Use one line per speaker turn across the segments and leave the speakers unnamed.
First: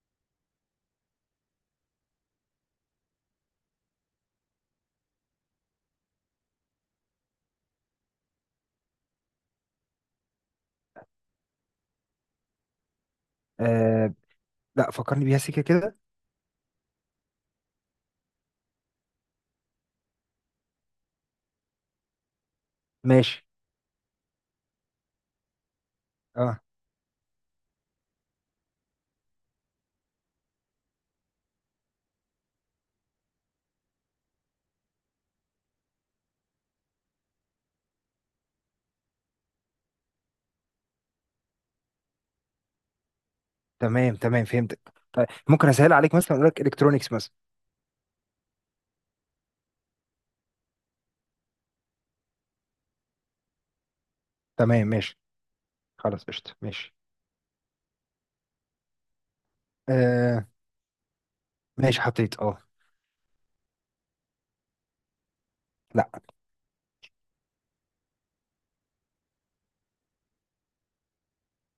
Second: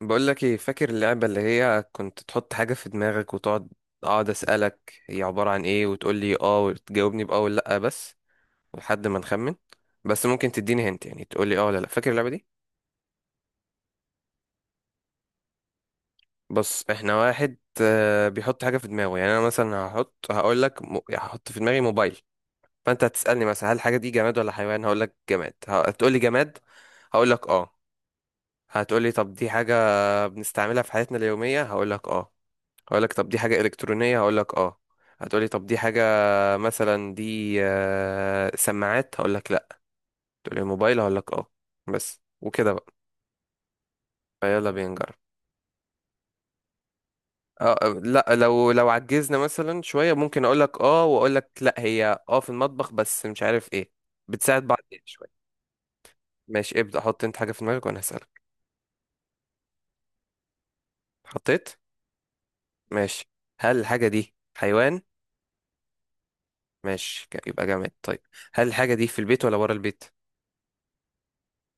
بقول لك ايه؟ فاكر اللعبة اللي هي كنت تحط حاجة في دماغك وتقعد اقعد اسألك هي عبارة عن ايه، وتقول لي اه، وتجاوبني باه ولا لا، بس لحد ما نخمن؟ بس ممكن تديني هنت، يعني تقول لي اه ولا لا. فاكر اللعبة دي؟
آه. لا، فكرني بيها سيكه كده.
بص، احنا واحد بيحط حاجة في دماغه، يعني انا مثلا هقول لك يعني هحط في دماغي موبايل. فانت
ماشي.
هتسألني مثلا هل الحاجة دي جماد ولا حيوان؟ هقول لك جماد. هتقول لي جماد؟
اه.
هقول لك اه. هتقول لي طب دي حاجة بنستعملها في حياتنا اليومية؟ هقول لك اه. هقول لك طب دي حاجة إلكترونية؟ هقول لك اه. هتقولي طب دي حاجة مثلا دي سماعات؟ هقول لك لا. تقولي موبايل؟ هقول لك اه. بس وكده بقى.
تمام تمام،
فيلا بينا
فهمتك.
نجرب.
طيب ممكن اسهل عليك، مثلا اقول لك الكترونكس مثلا.
اه لا، لو عجزنا مثلا شوية ممكن اقول لك اه، واقول لك لا، هي في المطبخ بس مش عارف ايه، بتساعد بعض
تمام،
يعني
ماشي.
شوية.
خلاص، قشطه،
ماشي،
ماشي.
ابدأ. حط انت حاجة في دماغك وانا هسألك.
آه.
حطيت؟
ماشي، حطيت. اه.
ماشي. هل الحاجة دي حيوان؟
لا.
ماشي، يبقى جامد. طيب، هل الحاجة دي في البيت ولا بره البيت؟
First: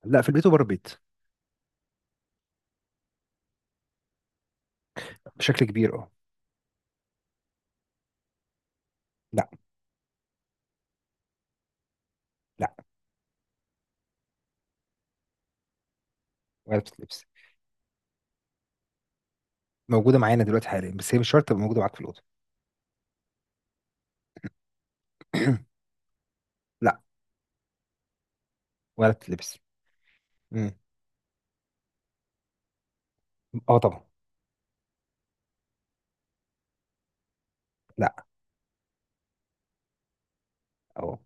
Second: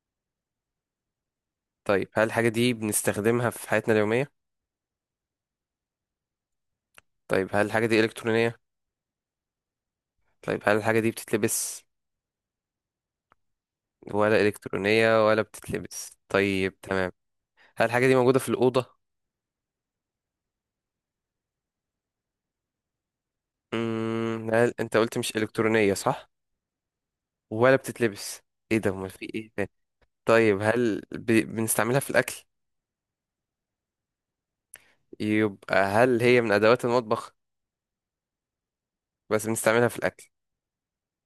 لا، في البيت وبره البيت.
طيب، هل الحاجة دي بنستخدمها في حياتنا اليومية؟
بشكل كبير، اه.
طيب، هل الحاجة دي إلكترونية؟
لا.
طيب، هل الحاجة دي بتتلبس؟
لا،
ولا إلكترونية ولا بتتلبس،
ولا
طيب تمام.
بتتلبس.
هل الحاجة دي موجودة في الأوضة؟
موجوده معانا دلوقتي حاليا، بس هي مش شرط تبقى موجوده معاك في الاوضه.
هل أنت قلت مش إلكترونية، صح؟
لا.
ولا بتتلبس؟ إيه ده؟ أمال
ولا
في إيه
بتتلبس.
تاني؟ طيب،
مم.
بنستعملها في الأكل؟
اه طبعا.
يبقى هل هي من أدوات المطبخ؟
لا.
بس بنستعملها في الأكل.
اه.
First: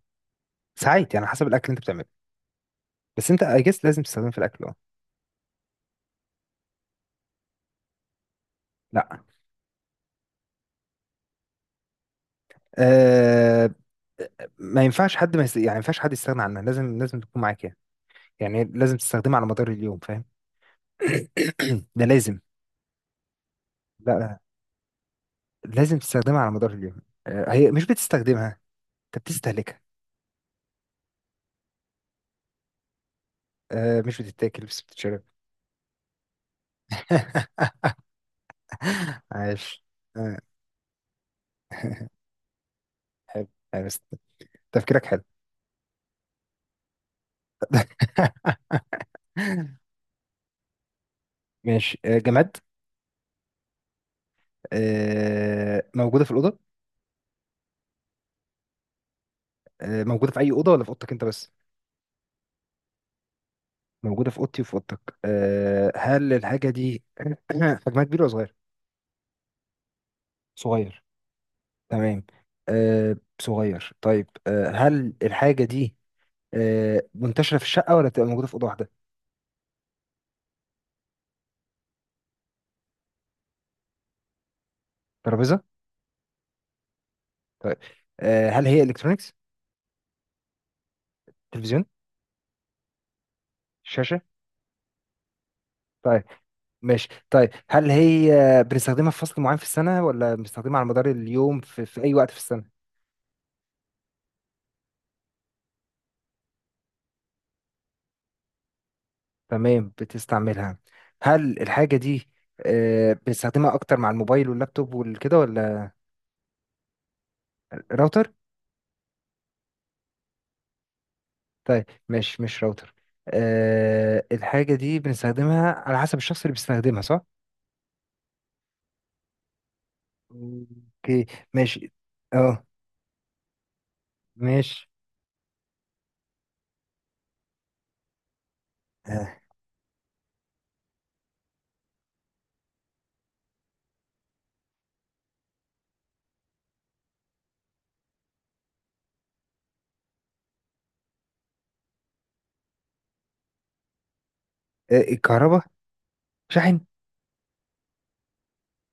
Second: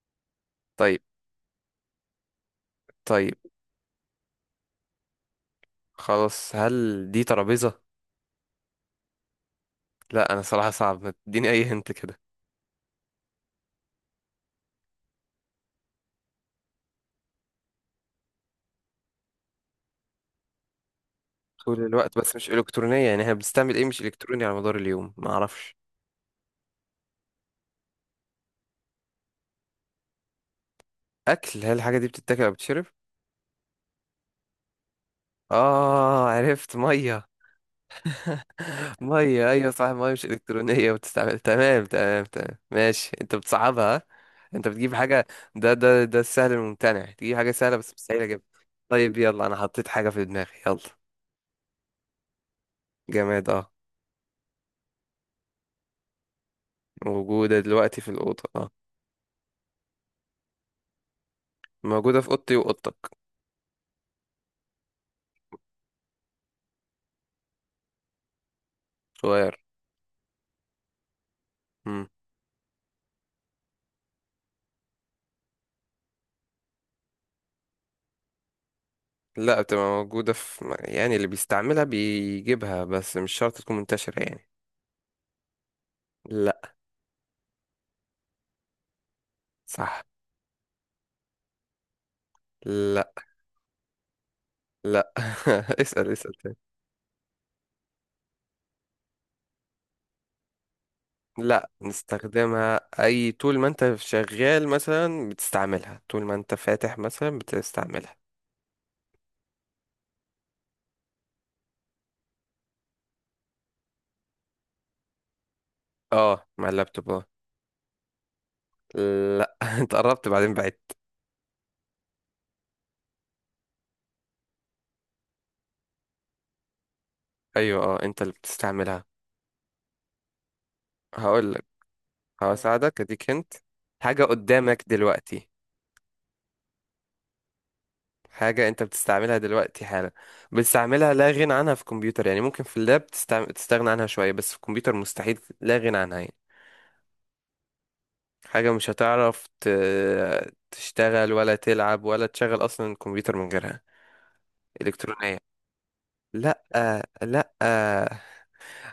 طيب.
ساعات يعني، حسب الاكل اللي انت بتعمله. بس
طيب
انت اجس لازم تستخدمه في الاكل، اه.
خلاص، هل دي ترابيزة؟
لا.
لا، أنا صراحة صعب ما تديني أي هنت كده.
آه. ما ينفعش حد ما يست... يعني ما ينفعش حد يستغنى عنها، لازم لازم تكون معاك يعني. يعني لازم تستخدمها على مدار اليوم، فاهم؟
طول
ده
الوقت بس
لازم.
مش إلكترونية، يعني احنا بنستعمل إيه مش
لا.
إلكتروني على مدار اليوم؟ ما أعرفش.
لازم تستخدمها على مدار اليوم. هي مش بتستخدمها. انت بتستهلكها.
اكل؟ هل الحاجه دي بتتاكل او بتشرب؟
مش بتتاكل بس بتتشرب.
اه، عرفت. ميه؟ ميه، ايوه
عاش.
صح، ميه، مش
آه،
الكترونيه، بتستعمل، تمام تمام تمام، ماشي. انت
حلو. حلو،
بتصعبها،
بس...
ها؟ انت بتجيب
تفكيرك حلو.
حاجه، ده السهل الممتنع، تجيب حاجه سهله بس مستحيل اجيبها. طيب يلا، انا حطيت حاجه في دماغي، يلا.
ماشي. جماد.
جماد، اه.
موجودة في الأوضة.
موجوده دلوقتي في الاوضه، اه.
موجودة في أي أوضة ولا في أوضتك أنت بس؟
موجوده في اوضتي واوضتك.
موجودة في أوضتي وفي أوضتك. هل الحاجة دي حجمها كبير ولا صغير؟
صغير.
صغير.
امم.
تمام. أه صغير طيب. هل الحاجة دي منتشرة في الشقة ولا بتبقى موجودة في أوضة واحدة؟
لا، بتبقى موجوده في، يعني اللي بيستعملها بيجيبها بس مش شرط تكون منتشره يعني.
ترابيزة؟
لا.
طيب. هل هي إلكترونيكس؟
صح.
تلفزيون؟
لا،
شاشة؟
لا. اسأل
طيب.
اسأل تاني.
ماشي. طيب، هل هي بنستخدمها في فصل معين في السنة ولا بنستخدمها على مدار اليوم
لا،
في أي وقت في السنة؟
نستخدمها اي طول ما انت شغال مثلا بتستعملها، طول ما انت فاتح مثلا بتستعملها.
تمام، بتستعملها. هل الحاجة دي بنستخدمها أكتر مع الموبايل واللابتوب والكده ولا؟
اه، مع اللابتوب، اه.
راوتر؟
لا. انت قربت بعدين بعدت.
طيب، مش راوتر. الحاجة دي بنستخدمها على حسب الشخص اللي بيستخدمها، صح؟
ايوه اه، انت اللي بتستعملها.
اوكي.
هقول لك.
ماشي. اه.
هساعدك، اديك انت حاجة قدامك
ماشي.
دلوقتي، حاجة انت بتستعملها
آه.
دلوقتي حالا، بتستعملها لا غنى عنها في الكمبيوتر، يعني ممكن في اللاب تستغنى عنها شوية، بس في الكمبيوتر مستحيل لا غنى عنها يعني. حاجة مش هتعرف تشتغل ولا تلعب ولا تشغل أصلا الكمبيوتر من غيرها.
إيه،
إلكترونية.
الكهرباء.
لأ.
شاحن.
لأ.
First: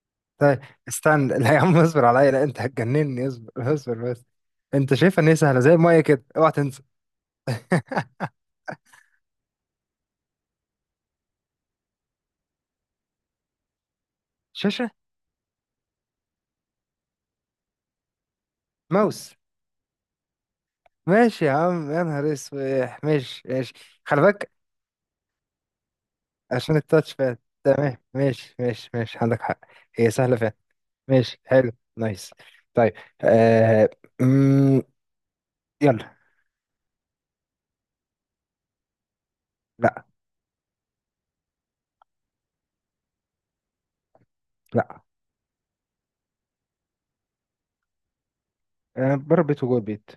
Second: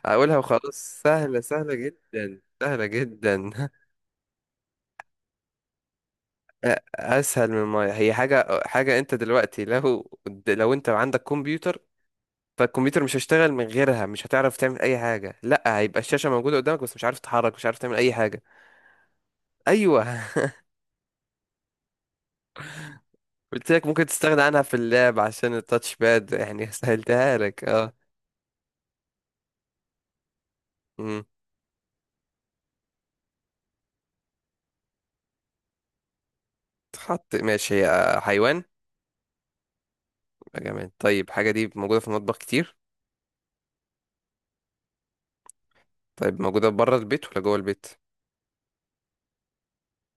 أقولها
طيب.
وخلاص.
استنى.
سهلة،
لا يا
سهلة
عم، اصبر عليا.
جدا،
لا انت
سهلة
هتجنني،
جدا.
اصبر اصبر بس. انت شايفها ان هي سهلة زي المية كده، اوعى تنسى.
أسهل من ما هي حاجة. حاجة أنت دلوقتي، لو أنت عندك كمبيوتر، فالكمبيوتر مش هيشتغل من غيرها، مش هتعرف تعمل
شاشة.
أي حاجة، لأ هيبقى الشاشة موجودة قدامك بس مش عارف تتحرك، مش عارف تعمل أي حاجة.
ماوس.
أيوه.
ماشي يا عم، يا نهار اسوح، ماشي
قلت
ماشي.
لك ممكن
خلي
تستغنى
بالك.
عنها في اللعب عشان التاتش باد يعني.
عشان التاتش
سهلتها
باد.
لك، اه.
تمام، ماشي ماشي ماشي، عندك حق. هي سهلة فعلا. ماشي، حلو. نايس. طيب. آه... مم... يلا.
تحط؟ ماشي. هي حيوان؟
لا.
يبقى جماد، طيب. حاجة دي موجودة في المطبخ كتير؟
لا.
طيب، موجودة بره البيت ولا جوه البيت؟
بره البيت وجوه البيت.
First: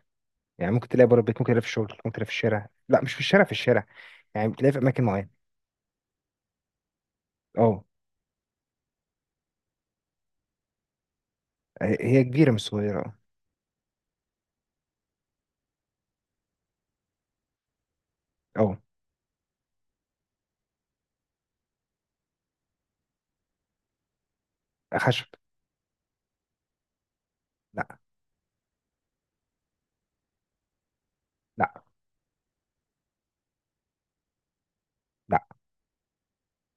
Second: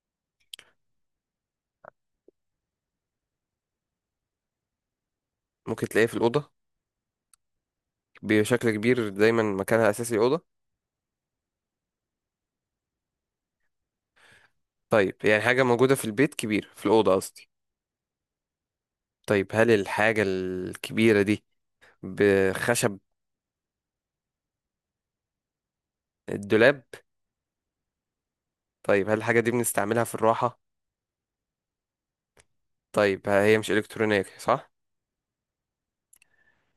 يعني ممكن تلاقي بره البيت، ممكن تلاقي في الشغل، ممكن تلاقي في الشارع، لا مش في الشارع في الشارع. يعني بتلاقي في اماكن معينه.
ممكن تلاقيها في الأوضة
اه.
بشكل كبير؟ دايما مكانها أساسي الأوضة.
هي كبيره مش صغيره.
طيب، يعني حاجة موجودة في البيت كبير، في الأوضة قصدي.
اه.
طيب، هل الحاجة الكبيرة دي بخشب؟
خشب.
الدولاب؟
لا.
طيب، هل الحاجة دي بنستعملها في الراحة؟
لا.
طيب، هي مش إلكترونية، صح؟
لا.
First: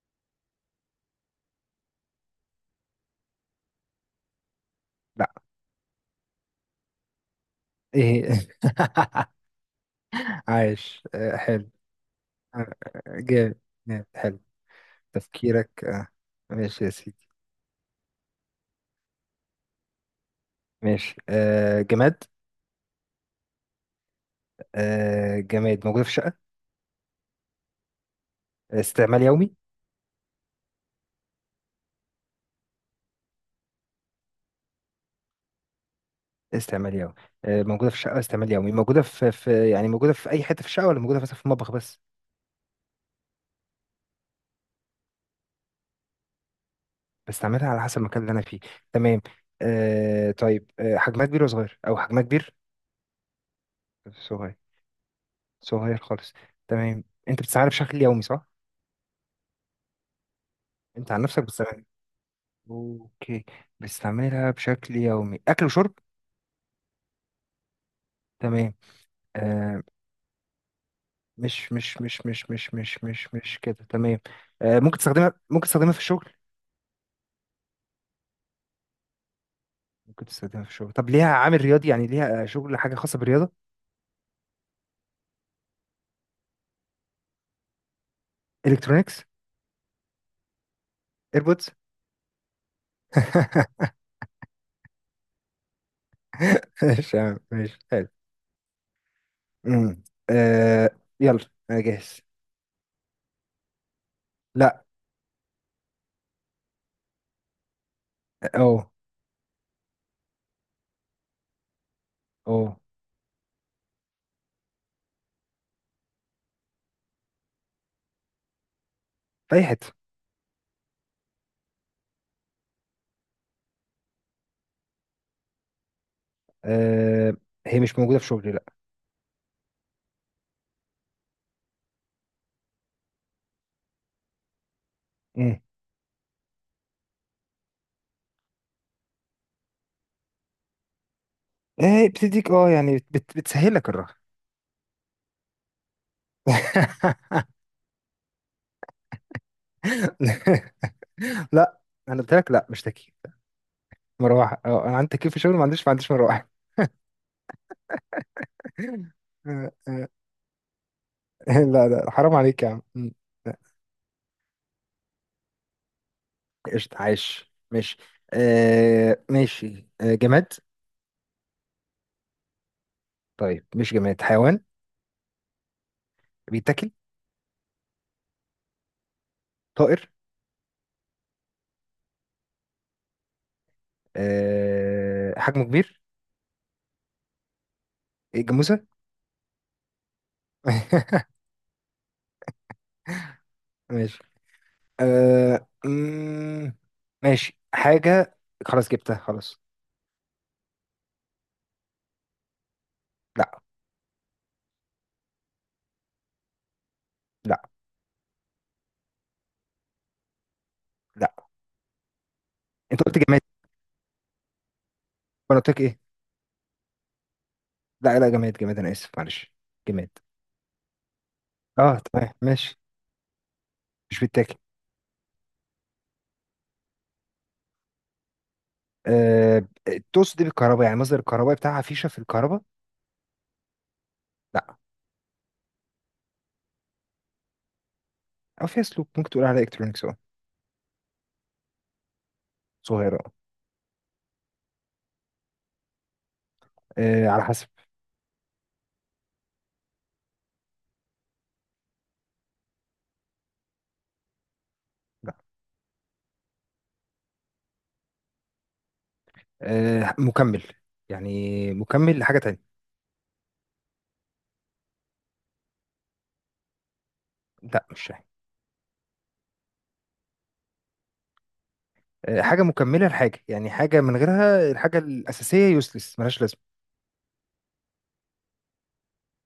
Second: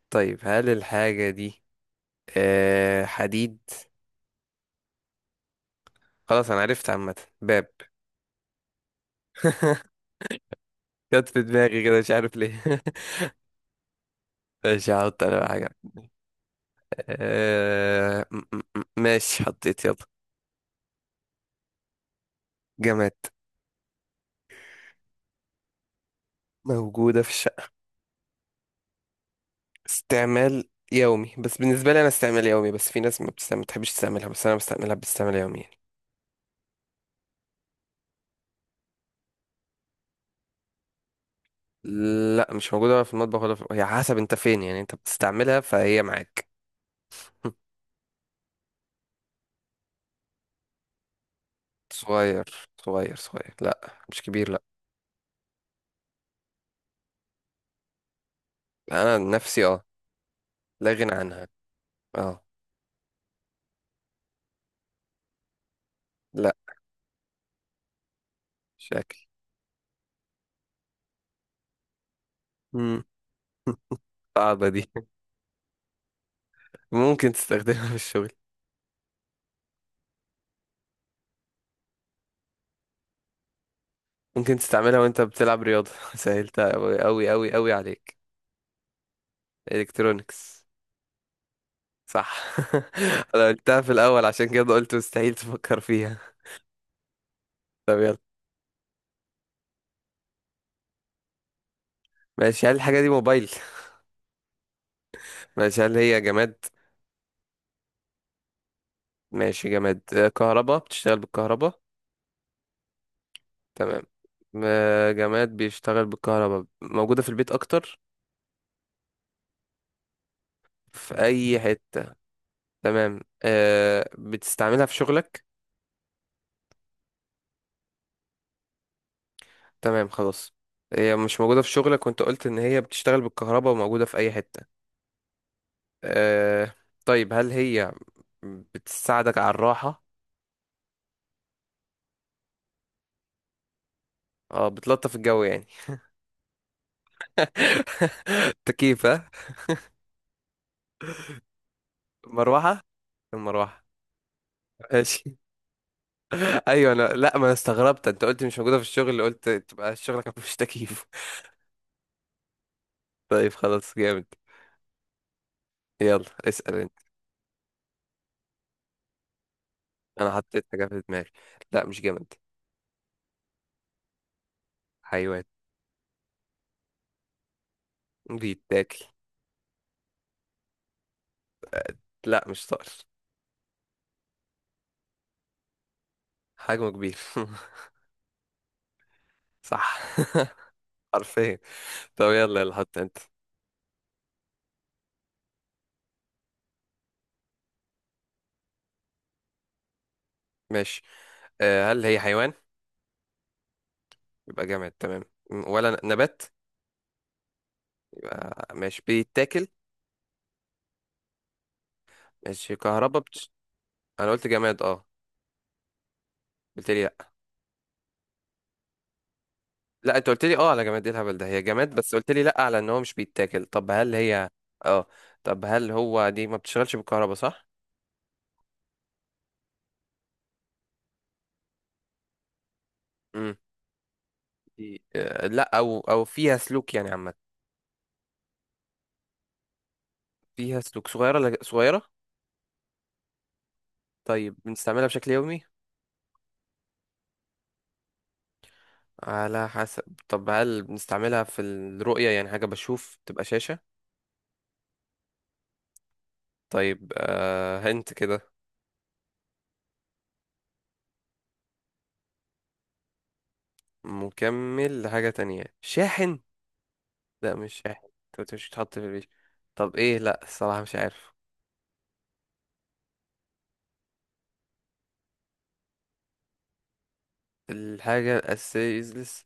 طيب، هل الحاجة دي حديد؟
لا.
خلاص أنا عرفت، عامة، باب.
ايه. عايش.
جت في
حلو.
دماغي كده مش عارف
آه...
ليه.
جامد. جامد. حلو.
ماشي، هحط انا بقى حاجة.
تفكيرك. ماشي يا سيدي.
ماشي، حطيت، يلا.
ماشي. جماد.
جماد
جماد، موجوده في شقه.
موجودة في الشقة،
استعمال يومي.
استعمال يومي، بس بالنسبة لي انا استعمال يومي، بس في ناس ما بتستعمل، ما بتحبش تستعملها، بس انا بستعملها باستعمال يومي يعني.
استعمال يومي. موجودة في الشقة، استعمال يومي، موجودة في يعني موجودة في أي حتة في الشقة ولا موجودة مثلا في المطبخ بس؟
لا مش موجودة ولا في المطبخ، ولا هي حسب انت فين، يعني انت بتستعملها فهي معاك.
بستعملها على حسب المكان اللي أنا فيه. تمام. طيب. حجمها كبير ولا صغير، أو حجمها كبير؟
صغير صغير صغير، لا مش كبير،
صغير،
لا.
صغير خالص. تمام، أنت بتستعملها بشكل يومي صح؟
انا عن نفسي، اه، لا غنى
أنت عن نفسك
عنها.
بتستعملها.
اه.
أوكي. بستعملها بشكل يومي، أكل وشرب؟
لا.
تمام.
شكل.
آه. مش مش مش مش مش
مم.
مش مش مش كده، تمام.
صعبة دي.
ممكن تستخدمها في الشغل.
ممكن تستخدمها في الشغل.
ممكن تستخدمها في الشغل. طب ليها عامل رياضي، يعني ليها شغل، حاجة خاصة بالرياضة؟
ممكن تستعملها وانت بتلعب رياضة. سهلتها أوي أوي أوي أوي عليك.
الكترونيكس.
الكترونكس.
ايربودز.
صح. انا قلتها في الاول عشان كده قلت مستحيل تفكر فيها.
ماشي يا عم، ماشي،
طب
حلو.
يلا.
أمم. آه. يلا. انا جاهز.
ماشي، هل الحاجة دي موبايل؟
لا.
ماشي، هل هي جماد؟
اه.
ماشي، جماد. كهربا، بتشتغل بالكهربا؟
اه.
تمام. جماد بيشتغل بالكهربا، موجودة في البيت اكتر،
في اي حته.
في اي حتة. تمام. بتستعملها في شغلك؟
آه هي مش موجوده في شغلي، لا.
تمام خلاص. هي مش موجودة في شغلك، وانت قلت ان هي بتشتغل بالكهربا وموجودة في اي حتة.
أمم.
آه طيب، هل هي بتساعدك على الراحة؟
آه. بتديك اه يعني بتسهل لك الراحه.
اه، بتلطف الجو يعني. تكييف، ها؟
لا. انا قلت لك لا،
مروحة،
مش تكييف.
المروحة.
مروحه، اه انا عندي تكييف
ماشي.
في شغلي، ما عنديش مروحه.
ايوه انا، لا، ما انا استغربت، انت قلت مش موجودة في الشغل، قلت
آه،
تبقى
آه.
شغلك مفيش تكييف.
لا لا، حرام عليك يا عم. أمم.
طيب
لا،
خلاص، جامد. يلا اسأل
قشطة،
انت.
عايش، ماشي. ماشي.
انا
جماد.
حطيت حاجة في دماغي. لا مش جامد.
طيب مش جماد، حيوان؟
حيوان.
بيتاكل؟
بيتاكل.
طائر؟
لا مش طائر.
حجمه كبير؟
حجمه كبير.
إيه، جاموسة؟
صح. حرفيا. طب يلا يلا، حط انت.
ماشي. أه مم، ماشي، حاجة. خلاص جبتها، خلاص.
ماشي، هل هي حيوان؟
لا.
يبقى جامد تمام. ولا نبات؟
لا.
يبقى ماشي، بيتاكل؟
لا.
ماشي،
انت قلت
كهربا
جماد.
انا قلت جماد، اه.
وانا قلت لك ايه؟
قلت لي لا.
لا لا، جماد جماد، انا اسف معلش. جماد.
لا، انت قلت لي اه على جماد، ايه الهبل ده، هي جماد،
اه،
بس قلت
تمام،
لي لا على
ماشي.
ان هو مش بيتاكل. طب هل
مش
هي
بيتاكل.
اه طب هل هو دي ما بتشتغلش بالكهرباء، صح؟
أه تقصد ايه بالكهرباء؟ يعني مصدر الكهرباء بتاعها، فيشة في الكهرباء؟
امم.
لا.
دي لا، او فيها سلوك يعني عامه.
او فيها سلوك، ممكن تقول عليها الكترونكس اه.
فيها سلوك؟ صغيره، لا، صغيره.
صغيرة.
طيب، بنستعملها بشكل يومي؟
اه. على حسب.
على حسب. طب هل بنستعملها في الرؤية، يعني حاجة بشوف تبقى شاشة؟
لا.
طيب، هنت كده.
مكمل. يعني مكمل لحاجة تانية.
مكمل لحاجة تانية، شاحن؟ لا مش
لا مش
شاحن،
شاي.
انت قلت مش بتحط في البيت. طب ايه؟ لا، الصراحة مش عارف.
حاجة مكملة لحاجة، يعني حاجة من غيرها الحاجة الأساسية يوسلس، ملهاش لازمة.
الحاجة الأساسية useless.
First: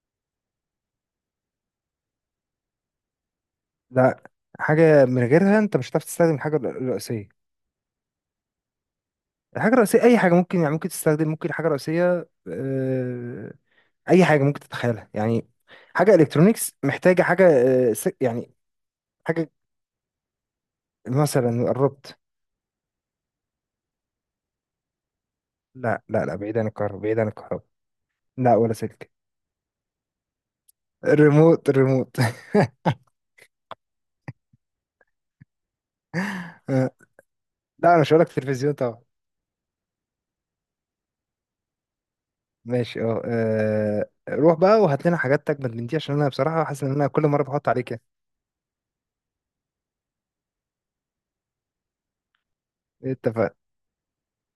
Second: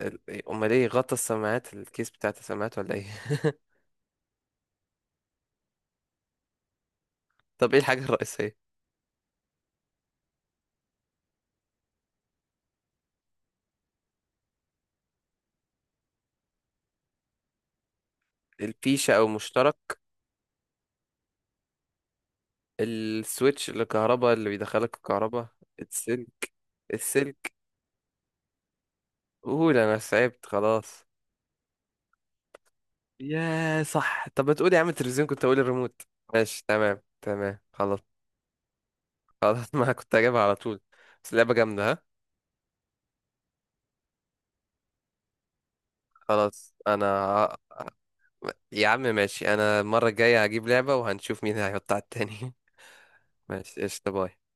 إيه، أمال ايه، غطا السماعات، الكيس بتاعت السماعات، ولا ايه؟
لا. حاجة من غيرها أنت مش هتعرف تستخدم الحاجة الرئيسية.
طب ايه الحاجة الرئيسية؟
الحاجة الرئيسية أي حاجة ممكن، يعني ممكن تستخدم، ممكن حاجة رئيسية. أي حاجة ممكن تتخيلها يعني. حاجة إلكترونيكس محتاجة حاجة. يعني.
الفيشة أو
حاجة،
مشترك؟
مثلا قربت.
السويتش، الكهرباء اللي بيدخلك الكهرباء؟
لا لا لا،
السلك.
بعيد عن الكهرباء، بعيد عن
السلك؟
الكهرباء. لا، ولا سلك.
قول، أنا تعبت خلاص.
الريموت، الريموت.
يا صح، طب ما تقول يا عم التلفزيون، كنت أقول الريموت. ماشي، تمام تمام
لا
خلاص
أنا مش هقولك تلفزيون طبعا.
خلاص. ما كنت هجيبها على طول. بس لعبة جامدة، ها.
ماشي، اه. روح بقى وهات لنا حاجات تجمد من دي، عشان انا بصراحة
خلاص
حاسس ان
انا
انا كل مرة بحط
ه-
عليك يعني.
يا عم ماشي، انا المرة الجاية هجيب لعبة، وهنشوف مين هيحط على التاني.
اتفقنا.
ماشي قشطة، باي.